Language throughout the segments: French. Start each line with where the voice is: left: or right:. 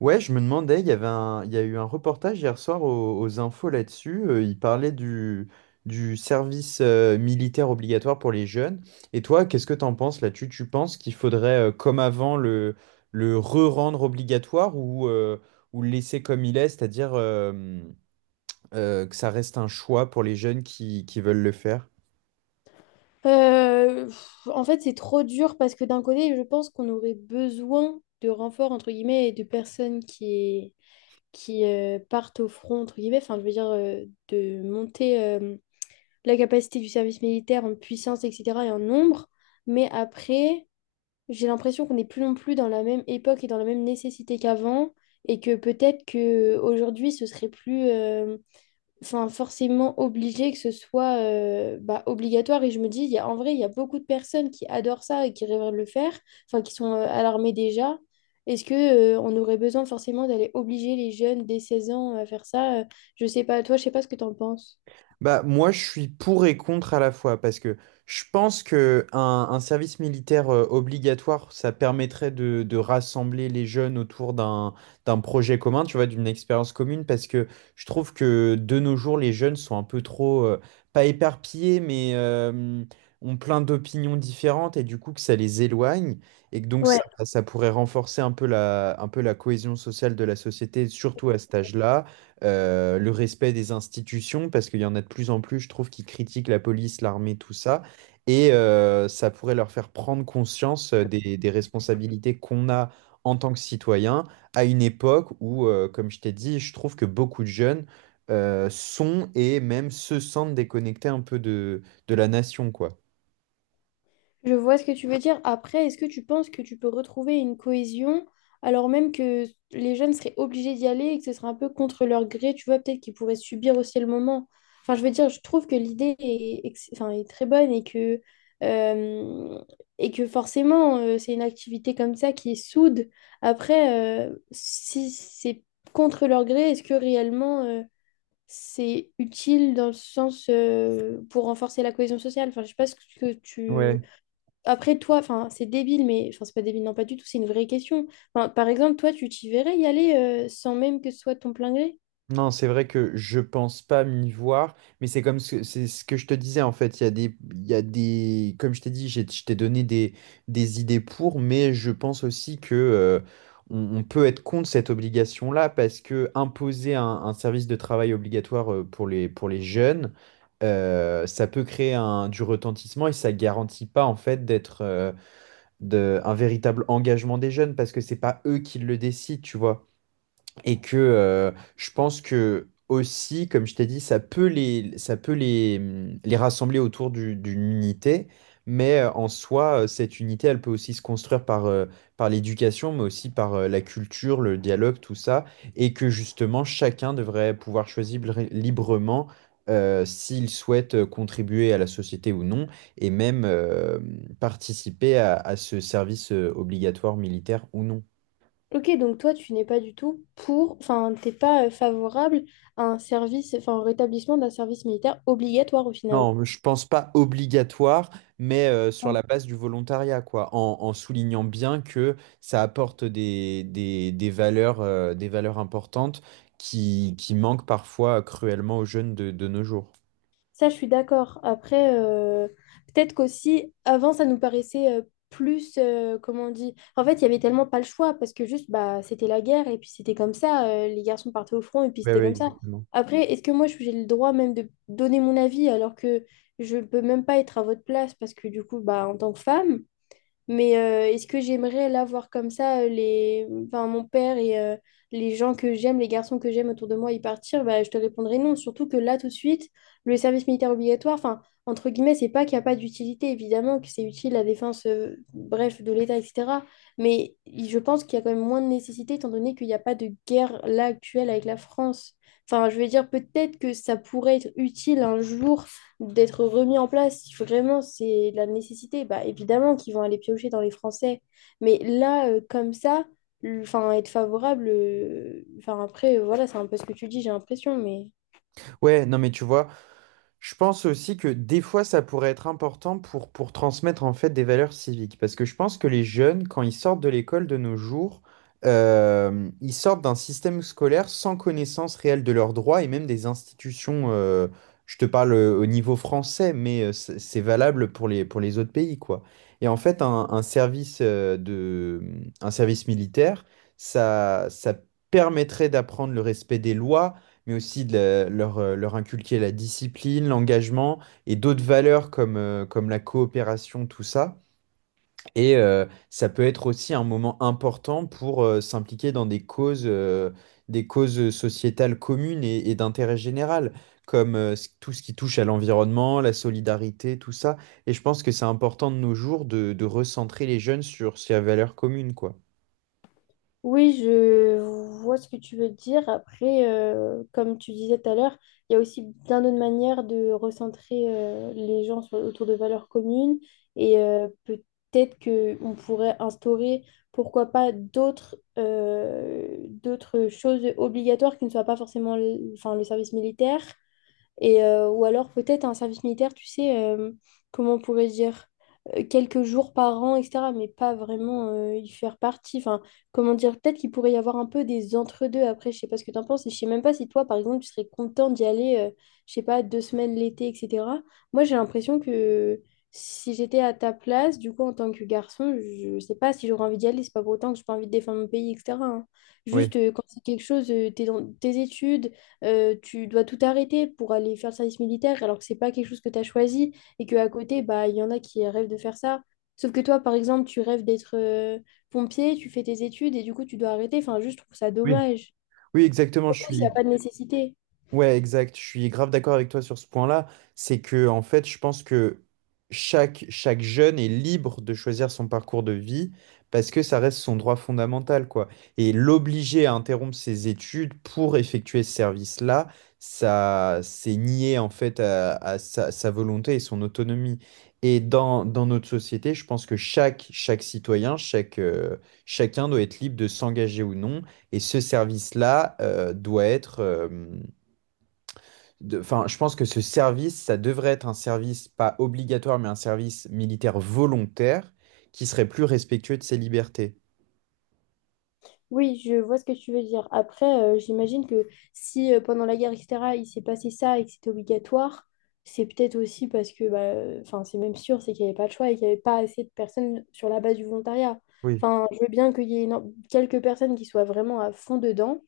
right: Ouais, je me demandais, il y a eu un reportage hier soir aux infos là-dessus. Il parlait du service militaire obligatoire pour les jeunes. Et toi, qu'est-ce que t'en penses là-dessus? Tu penses qu'il faudrait, comme avant, le re-rendre obligatoire ou ou le laisser comme il est, c'est-à-dire que ça reste un choix pour les jeunes qui veulent le faire?
left: En fait, c'est trop dur parce que d'un côté, je pense qu'on aurait besoin de renforts, entre guillemets, et de personnes qui partent au front, entre guillemets, enfin, je veux dire, de monter la capacité du service militaire en puissance, etc., et en nombre. Mais après, j'ai l'impression qu'on n'est plus non plus dans la même époque et dans la même nécessité qu'avant, et que peut-être que aujourd'hui ce serait plus, enfin, forcément obligé que ce soit bah, obligatoire. Et je me dis, il y a, en vrai, il y a beaucoup de personnes qui adorent ça et qui rêveraient de le faire, enfin, qui sont à l'armée déjà. Est-ce que on aurait besoin forcément d'aller obliger les jeunes dès 16 ans à faire ça? Je sais pas, toi, je sais pas ce que tu en penses.
right: Bah, moi, je suis pour et contre à la fois, parce que je pense que un service militaire obligatoire, ça permettrait de rassembler les jeunes autour d'un d'un projet commun, tu vois, d'une expérience commune, parce que je trouve que de nos jours, les jeunes sont un peu trop, pas éparpillés, mais ont plein d'opinions différentes, et du coup, que ça les éloigne, et que donc ça,
left: Ouais,
right: ça pourrait renforcer un peu un peu la cohésion sociale de la société, surtout à cet âge-là, le respect des institutions, parce qu'il y en a de plus en plus, je trouve, qui critiquent la police, l'armée, tout ça. Et ça pourrait leur faire prendre conscience des responsabilités qu'on a en tant que citoyen à une époque où, comme je t'ai dit, je trouve que beaucoup de jeunes sont et même se sentent déconnectés un peu de la nation, quoi.
left: je vois ce que tu veux dire. Après, est-ce que tu penses que tu peux retrouver une cohésion alors même que les jeunes seraient obligés d'y aller et que ce serait un peu contre leur gré, tu vois, peut-être qu'ils pourraient subir aussi le moment. Enfin, je veux dire, je trouve que l'idée est, ex- enfin, est très bonne euh, et que forcément, c'est une activité comme ça qui est soude. Après, si c'est contre leur gré, est-ce que réellement, c'est utile dans le sens, pour renforcer la cohésion sociale? Enfin, je sais pas ce que tu
right: Ouais.
left: après, toi, enfin, c'est débile, mais enfin, c'est pas débile, non, pas du tout, c'est une vraie question. Enfin, par exemple, toi, tu t'y verrais y aller sans même que ce soit ton plein gré?
right: Non, c'est vrai que je pense pas m'y voir, mais c'est c'est ce que je te disais en fait. Il y a des, il y a des, comme je t'ai dit, je t'ai donné des idées pour, mais je pense aussi que on peut être contre cette obligation-là parce que imposer un service de travail obligatoire pour pour les jeunes, ça peut créer du retentissement et ça garantit pas en fait un véritable engagement des jeunes parce que c'est pas eux qui le décident, tu vois. Et que Je pense que aussi, comme je t'ai dit, ça peut les rassembler autour d'une unité, mais en soi, cette unité, elle peut aussi se construire par l'éducation, mais aussi par la culture, le dialogue, tout ça, et que justement, chacun devrait pouvoir choisir librement s'il souhaite contribuer à la société ou non, et même participer à ce service obligatoire militaire ou non.
left: Ok, donc toi, tu n'es pas du tout pour, enfin, t'es pas favorable à un service, enfin, au rétablissement d'un service militaire obligatoire au final.
right: Non, je pense pas obligatoire, mais sur la base du volontariat, quoi, en soulignant bien que ça apporte des valeurs, des valeurs importantes qui manquent parfois cruellement aux jeunes de nos jours.
left: Ça, je suis d'accord. Après, peut-être qu'aussi, avant, ça nous paraissait plus, comment on dit, en fait, il y avait tellement pas le choix parce que juste, bah, c'était la guerre et puis c'était comme ça, les garçons partaient au front et puis
right: Oui, oui,
left: c'était comme ça.
right: exactement.
left: Après, est-ce que moi, j'ai le droit même de donner mon avis alors que je peux même pas être à votre place parce que du coup, bah, en tant que femme, mais est-ce que j'aimerais là voir comme ça enfin, mon père et les gens que j'aime, les garçons que j'aime autour de moi y partir? Bah, je te répondrai non. Surtout que là, tout de suite, le service militaire obligatoire, enfin, entre guillemets, c'est pas qu'il n'y a pas d'utilité, évidemment, que c'est utile à la défense, bref, de l'État, etc. Mais je pense qu'il y a quand même moins de nécessité étant donné qu'il n'y a pas de guerre là actuelle avec la France. Enfin, je veux dire, peut-être que ça pourrait être utile un jour d'être remis en place. Il faut vraiment, c'est de la nécessité. Bah, évidemment qu'ils vont aller piocher dans les Français. Mais là, comme ça, enfin, être favorable, enfin, après, voilà, c'est un peu ce que tu dis, j'ai l'impression, mais.
right: Ouais, non, mais tu vois, je pense aussi que des fois, ça pourrait être important pour transmettre en fait des valeurs civiques. Parce que je pense que les jeunes, quand ils sortent de l'école de nos jours, ils sortent d'un système scolaire sans connaissance réelle de leurs droits et même des institutions. Je te parle au niveau français, mais c'est valable pour pour les autres pays, quoi. Et en fait, un service militaire, ça permettrait d'apprendre le respect des lois mais aussi de leur inculquer la discipline, l'engagement et d'autres valeurs comme la coopération, tout ça. Et ça peut être aussi un moment important pour s'impliquer dans des des causes sociétales communes et d'intérêt général, comme tout ce qui touche à l'environnement, la solidarité, tout ça. Et je pense que c'est important de nos jours de recentrer les jeunes sur ces valeurs communes, quoi.
left: Oui, je vois ce que tu veux dire. Après, comme tu disais tout à l'heure, il y a aussi bien d'autres manières de recentrer les gens autour de valeurs communes et peut-être que on pourrait instaurer, pourquoi pas, d'autres choses obligatoires qui ne soient pas forcément le, enfin, le service militaire et, ou alors peut-être un service militaire, tu sais, comment on pourrait dire, quelques jours par an, etc. Mais pas vraiment y faire partie. Enfin, comment dire, peut-être qu'il pourrait y avoir un peu des entre-deux après, je sais pas ce que t'en penses. Et je sais même pas si toi, par exemple, tu serais content d'y aller, je sais pas, 2 semaines l'été, etc. Moi, j'ai l'impression que si j'étais à ta place, du coup, en tant que garçon, je sais pas si j'aurais envie d'y aller. C'est pas pour autant que j'ai pas envie de défendre mon pays, etc. hein.
right: Oui,
left: Juste, quand c'est quelque chose, t'es dans tes études tu dois tout arrêter pour aller faire le service militaire alors que c'est pas quelque chose que tu as choisi et que à côté, bah, il y en a qui rêvent de faire ça. Sauf que toi, par exemple, tu rêves d'être pompier, tu fais tes études et du coup, tu dois arrêter. Enfin, juste, je trouve ça
right: oui.
left: dommage.
right: Oui, exactement, je
left: Surtout s'il n'y a
right: suis,
left: pas de nécessité.
right: ouais, exact. Je suis grave d'accord avec toi sur ce point-là. C'est que, en fait, je pense que chaque jeune est libre de choisir son parcours de vie parce que ça reste son droit fondamental, quoi. Et l'obliger à interrompre ses études pour effectuer ce service-là, ça, c'est nier, en fait, à sa volonté et son autonomie. Et dans notre société, je pense que chacun doit être libre de s'engager ou non. Et ce service-là, doit être, Enfin, je pense que ce service, ça devrait être un service pas obligatoire, mais un service militaire volontaire qui serait plus respectueux de ses libertés.
left: Oui, je vois ce que tu veux dire. Après, j'imagine que si pendant la guerre, etc., il s'est passé ça et que c'était obligatoire, c'est peut-être aussi parce que, bah, enfin, c'est même sûr, c'est qu'il n'y avait pas de choix et qu'il n'y avait pas assez de personnes sur la base du volontariat.
right: Oui.
left: Enfin, je veux bien qu'il y ait quelques personnes qui soient vraiment à fond dedans,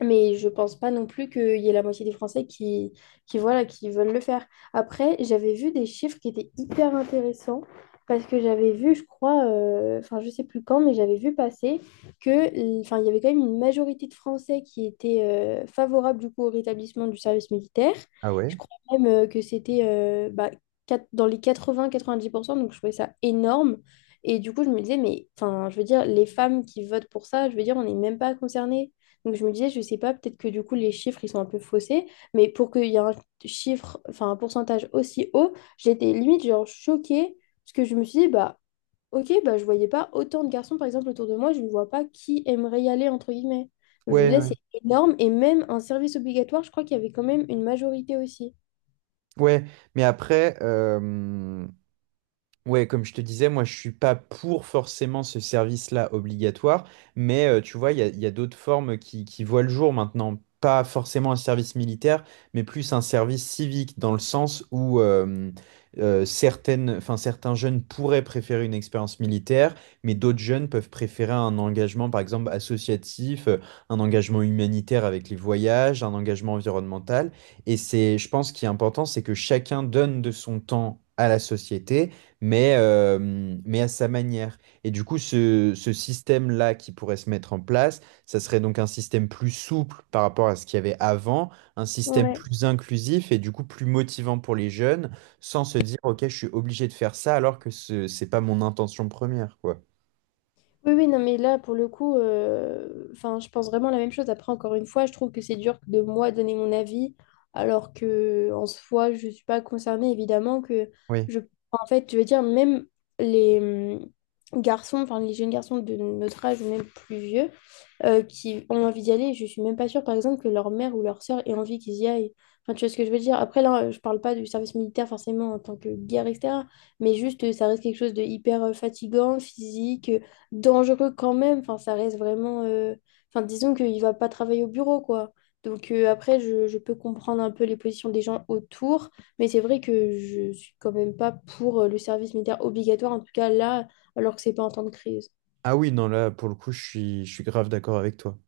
left: mais je pense pas non plus qu'il y ait la moitié des Français qui, voilà, qui veulent le faire. Après, j'avais vu des chiffres qui étaient hyper intéressants parce que j'avais vu, je crois, enfin, je sais plus quand, mais j'avais vu passer que, enfin, il y avait quand même une majorité de Français qui étaient favorables du coup au rétablissement du service militaire.
right: Ah ouais?
left: Je crois même que c'était bah, dans les 80-90% donc je trouvais ça énorme. Et du coup, je me disais, mais enfin, je veux dire, les femmes qui votent pour ça, je veux dire, on n'est même pas concerné. Donc je me disais, je sais pas, peut-être que du coup les chiffres ils sont un peu faussés, mais pour qu'il y ait un chiffre, enfin un pourcentage aussi haut, j'étais limite genre choquée, parce que je me suis dit, bah ok, bah je voyais pas autant de garçons par exemple autour de moi, je ne vois pas qui aimerait y aller entre guillemets. Donc je me
right: Ouais,
left: disais,
right: ouais.
left: c'est énorme, et même un service obligatoire, je crois qu'il y avait quand même une majorité aussi.
right: Ouais, mais après, euh, Ouais, comme je te disais, moi je suis pas pour forcément ce service-là obligatoire, mais tu vois, il y a d'autres formes qui voient le jour maintenant. Pas forcément un service militaire, mais plus un service civique, dans le sens où enfin, certains jeunes pourraient préférer une expérience militaire, mais d'autres jeunes peuvent préférer un engagement, par exemple, associatif, un engagement humanitaire avec les voyages, un engagement environnemental. Et c'est, je pense, ce qui est important, c'est que chacun donne de son temps à la société mais, euh, mais à sa manière. Et du coup, ce système-là qui pourrait se mettre en place, ça serait donc un système plus souple par rapport à ce qu'il y avait avant, un système
left: Ouais.
right: plus inclusif et du coup plus motivant pour les jeunes, sans se dire, OK, je suis obligé de faire ça alors que c'est pas mon intention première, quoi.
left: Oui, oui, non, mais là, pour le coup, enfin, je pense vraiment la même chose. Après, encore une fois, je trouve que c'est dur de moi donner mon avis, alors que en soi, je ne suis pas concernée, évidemment, que
right: Oui.
left: je... En fait, je veux dire, même les garçons, enfin, les jeunes garçons de notre âge ou même plus vieux, qui ont envie d'y aller, je suis même pas sûre, par exemple, que leur mère ou leur sœur ait envie qu'ils y aillent. Enfin, tu vois ce que je veux dire? Après, là, je parle pas du service militaire forcément en tant que guerre, etc. Mais juste, ça reste quelque chose de hyper fatigant, physique dangereux quand même. Enfin, ça reste vraiment. Enfin, disons qu'il va pas travailler au bureau, quoi. Donc après, je peux comprendre un peu les positions des gens autour, mais c'est vrai que je suis quand même pas pour le service militaire obligatoire, en tout cas là, alors que c'est pas en temps de crise.
right: Ah oui, non, là, pour le coup, je suis grave d'accord avec toi.